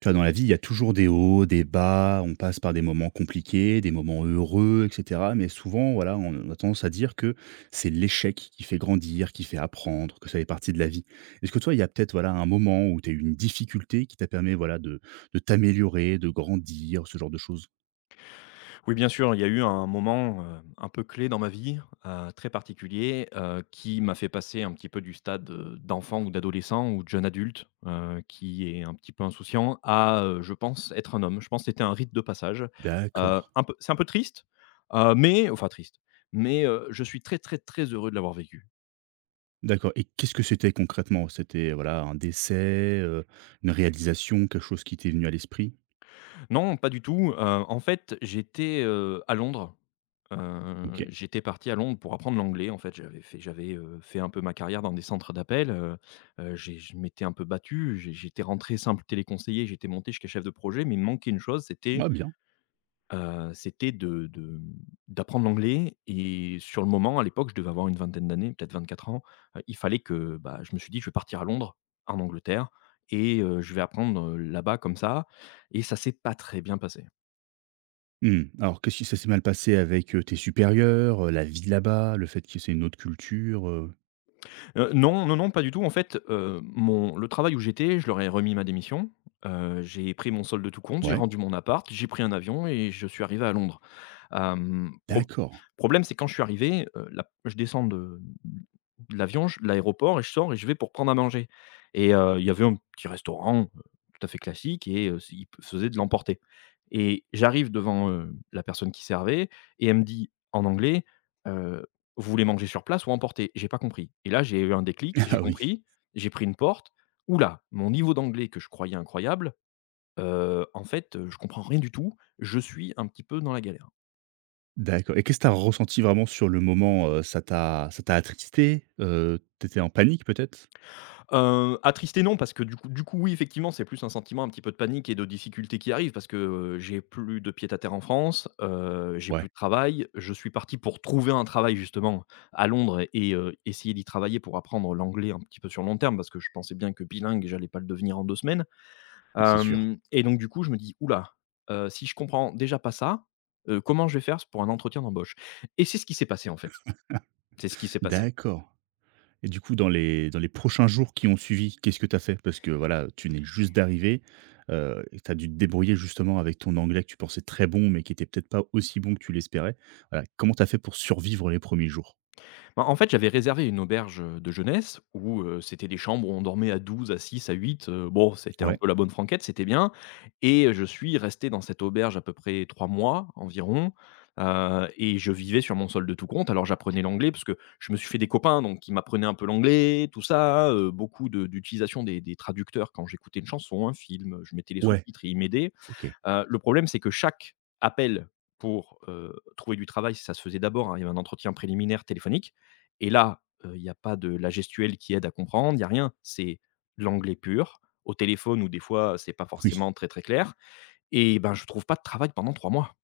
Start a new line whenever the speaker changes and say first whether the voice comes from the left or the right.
right: Tu vois, dans la vie, il y a toujours des hauts, des bas, on passe par des moments compliqués, des moments heureux, et cetera. Mais souvent, voilà, on a tendance à dire que c'est l'échec qui fait grandir, qui fait apprendre, que ça fait partie de la vie. Est-ce que toi, il y a peut-être voilà, un moment où tu as eu une difficulté qui t'a permis voilà, de t'améliorer, de grandir, ce genre de choses?
left: Oui, bien sûr, il y a eu un moment, un peu clé dans ma vie, très particulier, qui m'a fait passer un petit peu du stade, d'enfant ou d'adolescent ou de jeune adulte, qui est un petit peu insouciant à, je pense, être un homme. Je pense que c'était un rite de passage,
right: D'accord.
left: un peu c'est un peu triste, mais enfin triste, mais je suis très, très, très heureux de l'avoir vécu.
right: D'accord. Et qu'est-ce que c'était concrètement? C'était voilà, un décès, une réalisation, quelque chose qui t'est venu à l'esprit?
left: Non, pas du tout. En fait, j'étais, à Londres. Heu,
right: Ok.
left: j'étais parti à Londres pour apprendre l'anglais. En fait, j'avais, fait un peu ma carrière dans des centres d'appel, j'ai je m'étais un peu battu. J'étais rentré simple téléconseiller, j'étais monté jusqu'à chef de projet, mais il me manquait une chose,
right: Ah, bien.
left: c'était d'apprendre l'anglais et sur le moment, à l'époque, je devais avoir une vingtaine d'années, peut-être 24 ans, il fallait que, bah, je me suis dit: «Je vais partir à Londres, en Angleterre et je vais apprendre, là-bas comme ça», et ça s'est pas très bien passé.
right: Mmh. Alors, qu'est-ce qui ça s'est mal passé avec, tes supérieurs, la vie là-bas, le fait que c'est une autre culture,
left: Non, non, non, pas du tout. En fait, mon le travail où j'étais, je leur ai remis ma démission. J'ai pris mon solde de tout compte, j'ai
right: Ouais,
left: rendu mon appart, j'ai pris un avion et je suis arrivé à Londres. Hem, prob
right: d'accord.
left: problème, c'est quand je suis arrivé, la je descends de l'avion, je de l'aéroport et je sors et je vais pour prendre à manger et il y avait un petit restaurant, tout à fait classique et c ils de l'emporter, et j'arrive devant, la personne qui servait et elle me dit en anglais, euh, vous voulez manger sur place ou emporter? J'ai pas compris et là, j'ai eu un déclic, j'ai
right: Ah oui,
left: compris, j'ai pris une porte. Oula, mon niveau d'anglais que je croyais incroyable, en fait, je comprends rien du tout, je suis un petit peu dans la galère.
right: d'accord. Et qu'est-ce que tu as ressenti vraiment sur le moment, Ça t'a attristé? Tu en panique peut-être?
left: Attristé non, parce que du coup, oui, effectivement, c'est plus un sentiment un petit peu de panique et de difficulté qui arrive parce que, j'ai plus de pied à terre en France, j'ai plus
right: Ouais,
left: de travail. Je suis parti pour trouver un travail justement à Londres et essayer d'y travailler pour apprendre l'anglais un petit peu sur long terme parce que je pensais bien que bilingue, j'allais pas le devenir en 2 semaines.
right: c'est sûr.
left: Hem et donc du coup, je me dis: oula, là, si je comprends déjà pas ça, comment je vais faire pour un entretien d'embauche? Et c'est ce qui s'est passé en fait. C'est ce qui s'est passé.
right: D'accord. Et du coup, dans les prochains jours qui ont suivi, qu'est-ce que tu as fait? Parce que voilà, tu n'es juste d'arriver, tu as dû te débrouiller justement avec ton anglais que tu pensais très bon, mais qui était peut-être pas aussi bon que tu l'espérais. Voilà, comment tu as fait pour survivre les premiers jours?
left: Bah, en fait, j'avais réservé une auberge de jeunesse où, c'était des chambres où on dormait à 12, à 6, à 8. Bon, c'était un
right: Ouais.
left: peu la bonne franquette, c'était bien, et je suis resté dans cette auberge à peu près 3 mois environ, et je vivais sur mon solde de tout compte. Alors, j'apprenais l'anglais parce que je me suis fait des copains donc qui m'apprenaient un peu l'anglais, tout ça, beaucoup de d'utilisation des traducteurs quand j'écoutais une chanson, un film, je mettais les
right: Ouais.
left: sous-titres et ils m'aidaient.
right: OK.
left: Le problème, c'est que chaque appel pour, trouver du travail, ça se faisait d'abord, hein, il y avait un entretien préliminaire téléphonique et là, il n'y a pas de la gestuelle qui aide à comprendre, il n'y a rien. C'est l'anglais pur, au téléphone où des fois, c'est pas
right: Oui.
left: forcément très, très clair, et ben, je trouve pas de travail pendant 3 mois.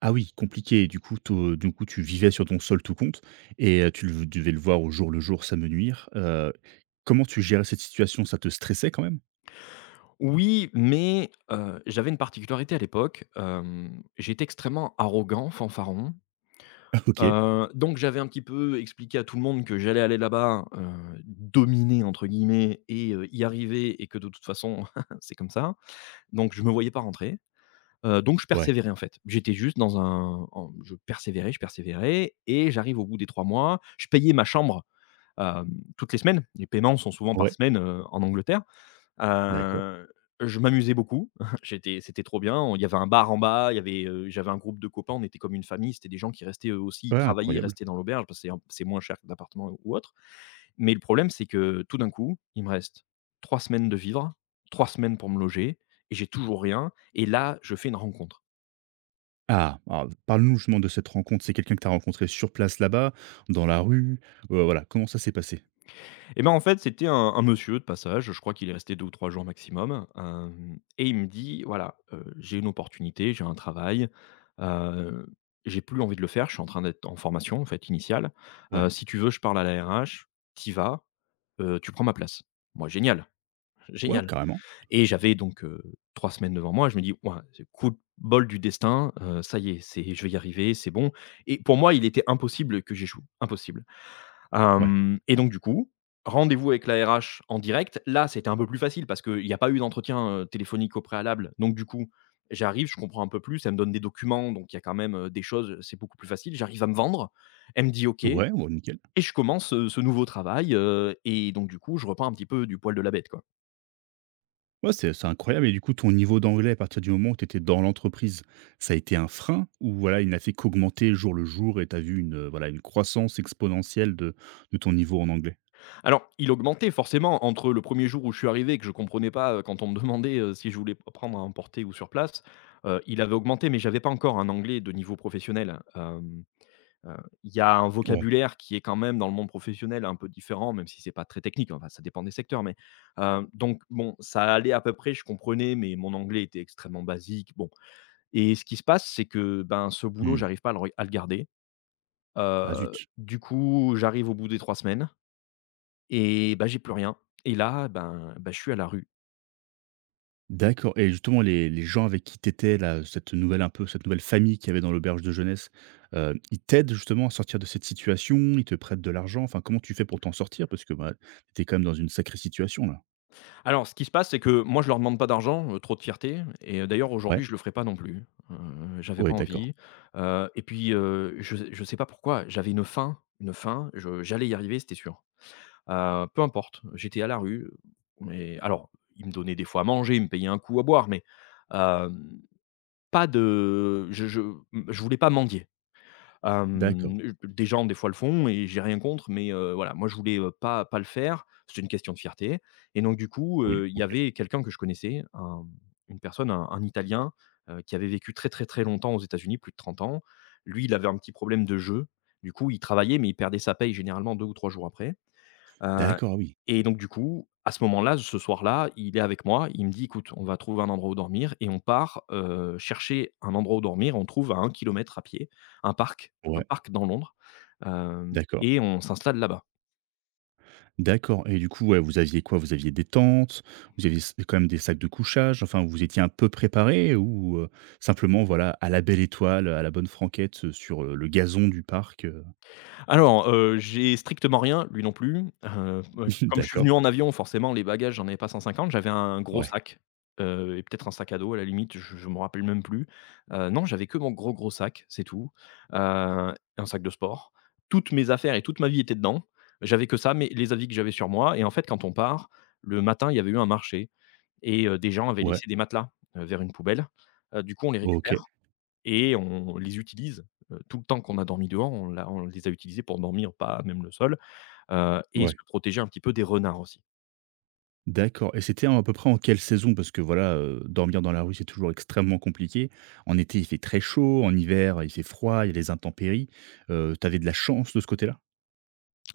right: Ah oui, compliqué. Du coup, tu vivais sur ton sol tout compte et tu le devais le voir au jour le jour, ça me nuire. Comment tu gérais cette situation? Ça te stressait quand même?
left: Oui, mais j'avais une particularité à l'époque, j'étais extrêmement arrogant, fanfaron.
right: OK.
left: Donc j'avais un petit peu expliqué à tout le monde que j'allais aller là-bas, «dominer» entre guillemets et y arriver, et que de toute façon c'est comme ça. Donc je me voyais pas rentrer, donc je
right: Ouais.
left: persévérais en fait. J'étais juste dans un en je persévérais et j'arrive au bout des 3 mois, je payais ma chambre, hem, toutes les semaines. Les paiements sont souvent par
right: Ouais.
left: semaine, en Angleterre.
right: D'accord.
left: Heu, je m'amusais beaucoup, j'étais c'était trop bien, on il y avait un bar en bas, il y avait, j'avais un groupe de copains, on était comme une famille, c'était des gens qui restaient eux aussi, ils
right: Ouais,
left: travaillaient, ils
right: incroyable.
left: restaient dans l'auberge parce que c'est moins cher que l'appartement ou autre. Mais le problème, c'est que tout d'un coup, il me reste 3 semaines de vivre, 3 semaines pour me loger et j'ai toujours rien et là, je fais une rencontre.
right: Ah! Alors parle-nous justement de cette rencontre. C'est quelqu'un que tu as rencontré sur place là-bas, dans la rue? Voilà, comment ça s'est passé?
left: Et ben, en fait, c'était un monsieur de passage, je crois qu'il est resté 2 ou 3 jours maximum, hem et il me dit: «Voilà, j'ai une opportunité, j'ai un travail, heu, j'ai plus envie de le faire, je suis en train d'être en formation, en fait, initiale,
right: Ouais.
left: si tu veux, je parle à la RH, tu y vas, tu prends ma place». Moi, génial,
right: Ouais,
left: génial,
right: carrément.
left: et j'avais donc, trois semaines devant moi, je me dis: «Ouah, c'est coup de bol du destin, ça y est, c'est je vais y arriver, c'est bon» et pour moi, il était impossible que j'échoue, impossible.
right: Ouais.
left: Hem et donc du coup, rendez-vous avec la RH en direct. Là, c'était un peu plus facile parce qu'il n'y a pas eu d'entretien, téléphonique au préalable. Donc du coup, j'arrive, je comprends un peu plus, elle me donne des documents, donc il y a quand même, des choses, c'est beaucoup plus facile. J'arrive à me vendre, elle me dit: «OK»,
right: Ouais, ouais, nickel.
left: et je commence, ce nouveau travail, et donc du coup, je repars un petit peu du poil de la bête, quoi.
right: Ouais, c'est incroyable. Et du coup, ton niveau d'anglais à partir du moment où tu étais dans l'entreprise, ça a été un frein ou voilà, il n'a fait qu'augmenter jour le jour et tu as vu une, voilà, une croissance exponentielle de ton niveau en anglais?
left: Alors, il augmentait forcément entre le premier jour où je suis arrivé et que je comprenais pas, quand on me demandait, si je voulais p prendre à emporter ou sur place, il avait augmenté mais j'avais pas encore un anglais de niveau professionnel. Hem Heu, il y a un
right: Ouais.
left: vocabulaire qui est quand même dans le monde professionnel un peu différent, même si c'est pas très technique, enfin ça dépend des secteurs, mais donc bon, ça allait à peu près, je comprenais, mais mon anglais était extrêmement basique, bon, et ce qui se passe, c'est que, ben, ce boulot,
right: Mmh.
left: j'arrive pas à le garder.
right: Ah
left: Heu,
right: zut!
left: du coup, j'arrive au bout des 3 semaines et ben j'ai plus rien et là, ben, je suis à la rue.
right: D'accord. Et justement les gens avec qui t'étais là, cette nouvelle un peu cette nouvelle famille qu'il y avait dans l'auberge de jeunesse, ils t'aident justement à sortir de cette situation? Ils te prêtent de l'argent? Enfin, comment tu fais pour t'en sortir? Parce que, bah, tu quand même dans une sacrée situation là.
left: Alors, ce qui se passe, c'est que moi, je leur demande pas d'argent, trop de fierté, et d'ailleurs,
right: Ouais,
left: aujourd'hui, je le ferai pas non plus. Heu, j'avais pas
right: ouais d'accord.
left: envie, et puis, je sais pas pourquoi, j'avais une faim, je j'allais y arriver, c'était sûr. Peu importe, j'étais à la rue, mais alors, ils me donnaient des fois à manger, ils me payaient un coup à boire, mais, hem, pas de je, mmh, je voulais pas mendier.
right: D'accord.
left: Des gens, des fois, le font et j'ai rien contre, mais voilà, moi, je voulais, pas le faire. C'était une question de fierté, et donc du coup,
right: Oui,
left: il y
right: OK.
left: avait quelqu'un que je connaissais, un une personne, un Italien, qui avait vécu très, très, très longtemps aux États-Unis, plus de 30 ans. Lui, il avait un petit problème de jeu. Du coup, il travaillait, mais il perdait sa paye généralement 2 ou 3 jours après. Heu
right: D'accord, ah oui.
left: et donc du coup, à ce moment-là, ce soir-là, il est avec moi, il me dit: «Écoute, on va trouver un endroit où dormir», et on part, chercher un endroit où dormir. On trouve à 1 kilomètre à pied,
right: Ouais,
left: un parc dans Londres, hem
right: d'accord.
left: et on s'installe là-bas.
right: D'accord. Et du coup, ouais, vous aviez quoi? Vous aviez des tentes? Vous aviez s quand même des sacs de couchage? Enfin, vous étiez un peu préparés ou, simplement, voilà, à la belle étoile, à la bonne franquette, sur, le gazon du parc,
left: Alors, j'ai strictement rien, lui non plus. Ouais, comme je suis
right: D'accord.
left: venu en avion, forcément, les bagages, j'en avais pas 150. J'avais un gros
right: Ouais.
left: sac, et peut-être un sac à dos, à la limite, je me rappelle même plus. Non, j'avais que mon gros, gros sac, c'est tout. Un sac de sport. Toutes mes affaires et toute ma vie étaient dedans. J'avais que ça, mais les habits que j'avais sur moi, et en fait, quand on part, le matin, il y avait eu un marché et des gens avaient
right: Ouais.
left: laissé des matelas, vers une poubelle. Du coup, on les
right: OK.
left: récupère et on les utilise, tout le temps qu'on a dormi dehors, on les a utilisés pour dormir, pas même le sol, et se
right: Ouais.
left: protéger un petit peu des renards aussi.
right: D'accord. Et c'était en à peu près en quelle saison? Parce que voilà, dormir dans la rue, c'est toujours extrêmement compliqué. En été, il fait très chaud, en hiver, il fait froid, il y a les intempéries. Tu de la chance de ce côté-là?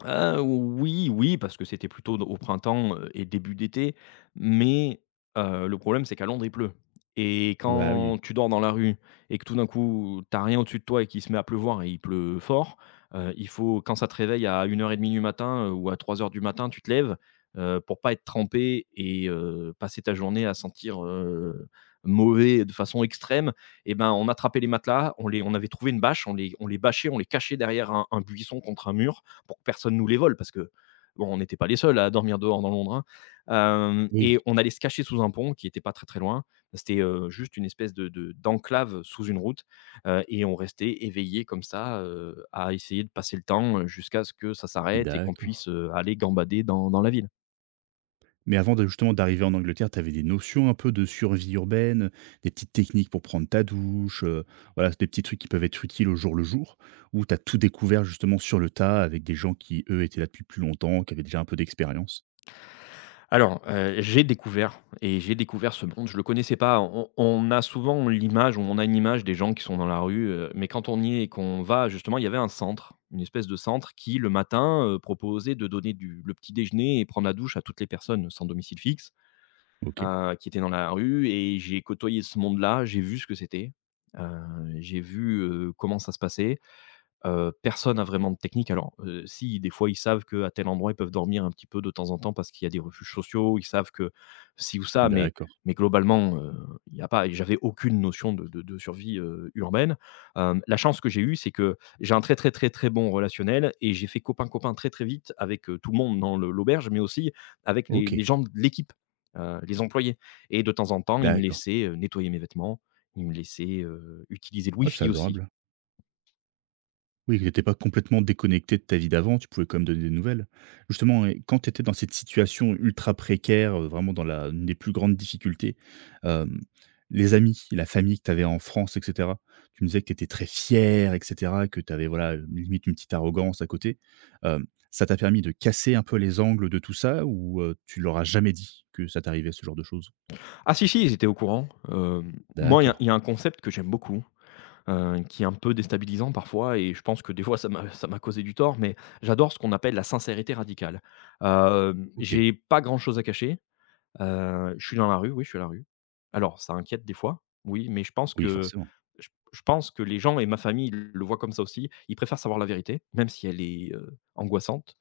left: Oui, oui, parce que c'était plutôt au printemps, et début d'été, mais le problème, c'est qu'à Londres, il pleut, et
right: Bah, oui,
left: quand
right: oui.
left: tu dors dans la rue et que tout d'un coup, t'as rien au-dessus de toi et qu'il se met à pleuvoir et il pleut fort, il faut, quand ça te réveille à 1h30 du matin, ou à 3 heures du matin, tu te lèves, pour pas être trempé et passer ta journée à sentir, mauvais de façon extrême. Et ben, on attrapait les matelas, on avait trouvé une bâche, on les bâchait, on les cachait derrière un buisson contre un mur pour que personne nous les vole, parce que bon, on n'était pas les seuls à dormir dehors dans Londres, hein.
right: Oui,
left: Et on allait se cacher sous un pont qui n'était pas très très loin. C'était juste une espèce d'enclave sous une route. Et on restait éveillé comme ça, à essayer de passer le temps, jusqu'à ce que ça s'arrête et qu'on
right: d'accord.
left: puisse, aller gambader dans la ville.
right: Mais avant de justement d'arriver en Angleterre, t'avais des notions un peu de survie urbaine, des petites techniques pour prendre ta douche, voilà, des petits trucs qui peuvent être utiles au jour le jour? Ou t'as tout découvert justement sur le tas avec des gens qui, eux, étaient là depuis plus longtemps, qui avaient déjà un peu d'expérience?
left: Alors, j'ai découvert ce monde, je le connaissais pas. On a souvent l'image, ou on a une image des gens qui sont dans la rue, mais quand on y est et qu'on va justement, il y avait un centre, une espèce de centre qui le matin, proposait de donner du le petit déjeuner et prendre la douche à toutes les personnes sans domicile fixe,
right: OK,
left: qui étaient dans la rue, et j'ai côtoyé ce monde-là, j'ai vu ce que c'était, heu, j'ai vu, comment ça se passait. Personne a vraiment de technique. Alors, si, des fois, ils savent qu'à tel endroit, ils peuvent dormir un petit peu de temps en temps parce qu'il y a des refuges sociaux. Ils savent que si ou ça, mais
right: d'accord.
left: globalement, il y a pas j'avais aucune notion de survie, urbaine. La chance que j'ai eue, c'est que j'ai un très, très, très, très bon relationnel, et j'ai fait copain, copain très, très vite avec, tout le monde dans le l'auberge, mais aussi avec les
right: OK,
left: gens de l'équipe, les employés, et de temps en temps, ils me
right: d'accord.
left: laissaient, nettoyer mes vêtements. Ils me laissaient, utiliser le
right: Ouais, c'est
left: Wi-Fi aussi.
right: adorable. Oui, tu étais pas complètement déconnecté de ta vie d'avant, tu pouvais quand même donner des nouvelles. Justement, et quand tu étais dans cette situation ultra précaire, vraiment dans la une des plus grandes difficultés, hem, les amis, la famille que tu avais en France et cetera, tu me disais que tu étais très fier et cetera, que tu avais, voilà, limite une petite arrogance à côté. Hem, ça t'a permis de casser un peu les angles de tout ça ou, tu leur as jamais dit que ça t'arrivait, ce genre de choses?
left: Ah si, si, ils étaient au courant. Moi, il y a
right: D'accord,
left: il y a un concept que j'aime beaucoup, qui est un peu déstabilisant parfois, et je pense que des fois ça m'a causé du tort, mais j'adore ce qu'on appelle la sincérité radicale.
right: OK.
left: J'ai pas grand chose à cacher, je suis dans la rue, oui, je suis à la rue. Alors ça inquiète des fois, oui, mais je pense
right: Oui,
left: que
right: forcément.
left: je pense que les gens et ma famille le voient comme ça aussi. Ils préfèrent savoir la vérité, même si elle est, angoissante,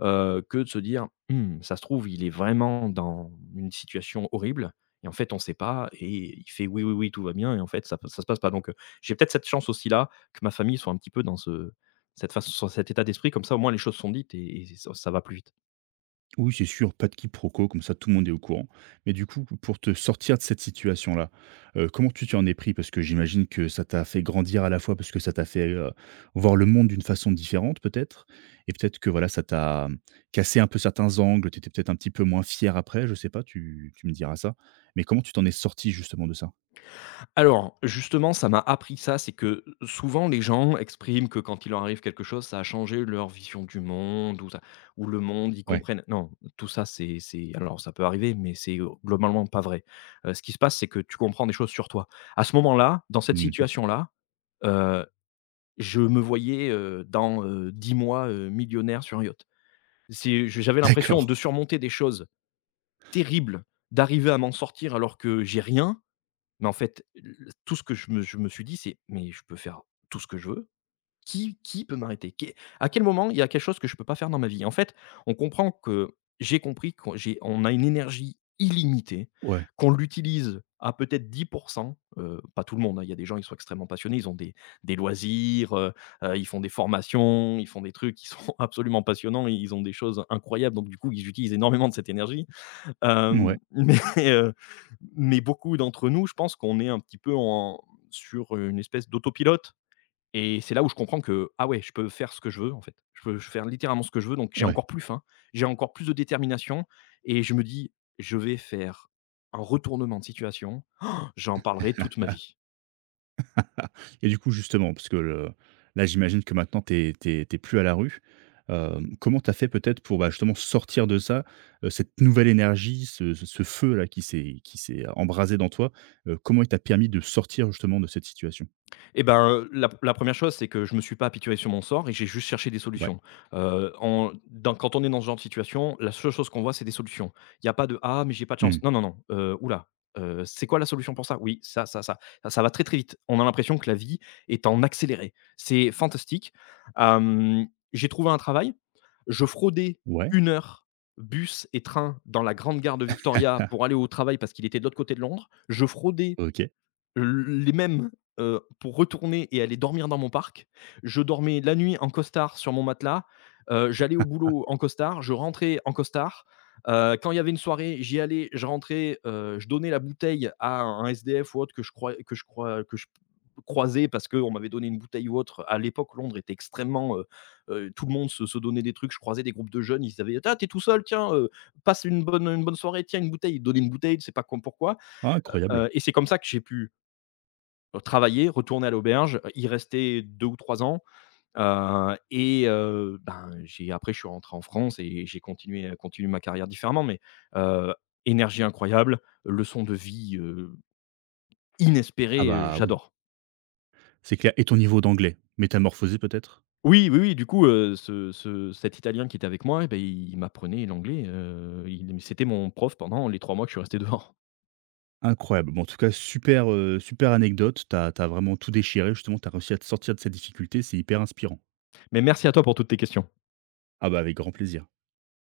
left: que de se dire: «Mmh, ça se trouve, il est vraiment dans une situation horrible, et en fait, on ne sait pas et il fait oui, oui, oui, tout va bien et en fait, ça p se passe pas». Donc, j'ai peut-être cette chance aussi là, que ma famille soit un petit peu dans ce cette façon sur cet état d'esprit, comme ça, au moins les choses sont dites et ça va plus vite.
right: Oui, c'est sûr, pas de quiproquo, comme ça tout le monde est au courant. Mais du coup, pour te sortir de cette situation-là, comment tu t'en es pris? Parce que j'imagine que ça t'a fait grandir à la fois, parce que ça t'a fait voir le monde d'une façon différente, peut-être. Et peut-être que voilà, ça t'a cassé un peu certains angles, tu étais peut-être un petit peu moins fier après, je sais pas, tu me diras ça. Mais comment tu t'en es sorti justement de ça?
left: Alors, justement, ça m'a appris ça, c'est que souvent les gens expriment que quand il leur arrive quelque chose, ça a changé leur vision du monde, ou ou le monde, ils
right: Ouais.
left: comprennent. Non, tout ça, c'est, alors ça peut arriver, mais c'est globalement pas vrai. Ce qui se passe, c'est que tu comprends des choses sur toi. À ce moment-là, dans cette
right: Mhm.
left: situation-là, euh, je me voyais dans 10 mois, millionnaire sur un yacht. J'avais l'impression
right: D'accord.
left: de surmonter des choses terribles, d'arriver à m'en sortir alors que j'ai rien, mais en fait, l tout ce que je me suis dit, c'est: «Mais je peux faire tout ce que je veux. Qui peut m'arrêter? Qué À quel moment il y a quelque chose que je peux pas faire dans ma vie?» En fait, on comprend que j'ai compris qu'on j'ai on a une énergie illimitée,
right: Ouais.
left: qu'on l'utilise à peut-être 10, pas tout le monde, hein, il y a des gens, qui sont extrêmement passionnés, ils ont des loisirs, ils font des formations, ils font des trucs qui sont absolument passionnants, ils ont des choses incroyables, donc du coup, ils utilisent énormément de cette énergie.
right: Ouais.
left: Hem, mais heu, mais beaucoup d'entre nous, je pense qu'on est un petit peu en sur une espèce d'autopilote, et c'est là où je comprends que: «Ah ouais, je peux faire ce que je veux, en fait. Je peux faire littéralement ce que je veux». Donc j'ai
right: Ouais.
left: encore plus faim, j'ai encore plus de détermination, et je me dis: «Je vais faire un retournement de situation, j'en parlerai toute ma vie».
right: Ah, et du coup, justement, parce que le là, j'imagine que maintenant tu es plus à la rue. Comment tu as fait peut-être pour, bah, justement sortir de ça, cette nouvelle énergie, ce feu-là qui s'est embrasé dans toi, comment il t'a permis de sortir justement de cette situation?
left: Eh ben, la 1re chose, c'est que je me suis pas apitoyé sur mon sort et j'ai juste cherché des
right: Ouais.
left: solutions. En dans quand on est dans ce genre de situation, la seule chose qu'on voit, c'est des solutions. Il y a pas de: «Ah, mais j'ai pas de
right: Mmh.
left: chance». Non, non, non, «Ouh là, c'est quoi la solution pour ça?» «Oui, ça, ça, ça». Ça va très, très vite. On a l'impression que la vie est en accéléré. C'est fantastique. Hem, j'ai trouvé un travail. Je fraudais
right: Ouais,
left: une heure, bus et train, dans la grande gare de Victoria pour aller au travail parce qu'il était de l'autre côté de Londres. Je fraudais
right: OK.
left: L les mêmes, pour retourner et aller dormir dans mon parc. Je dormais la nuit en costard sur mon matelas, j'allais au boulot en costard, je rentrais en costard. Quand il y avait une soirée, j'y allais, je rentrais, je donnais la bouteille à un SDF ou autre que je crois que je croisais parce qu'on m'avait donné une bouteille ou autre. À l'époque, Londres était extrêmement, tout le monde se donnait des trucs. Je croisais des groupes de jeunes, ils avaient: «Ah, t'es tout seul, tiens, passe une bonne soirée, tiens une bouteille». Ils donnaient une bouteille, je sais pas com pourquoi.
right: Ah incroyable.
left: Heu et c'est comme ça que j'ai pu travailler, retourner à l'auberge, y rester 2 ou 3 ans, et ben, j'ai après je suis rentré en France, et j'ai continué ma carrière différemment, mais heu, énergie incroyable, leçon de vie,
right: Ah
left: inespérée,
right: bah, oui,
left: j'adore.
right: c'est clair. Et ton niveau d'anglais? Métamorphosé peut-être?
left: Oui, oui, oui, du coup, ce ce cet Italien qui était avec moi, et il m'apprenait l'anglais, il c'était mon prof pendant les 3 mois que je suis resté dehors.
right: Incroyable. Bon, en tout cas, super, super anecdote. T'as as vraiment tout déchiré, justement. T'as réussi à te sortir de cette difficulté, c'est hyper inspirant.
left: Mais merci à toi pour toutes tes questions.
right: Ah bah, avec grand plaisir.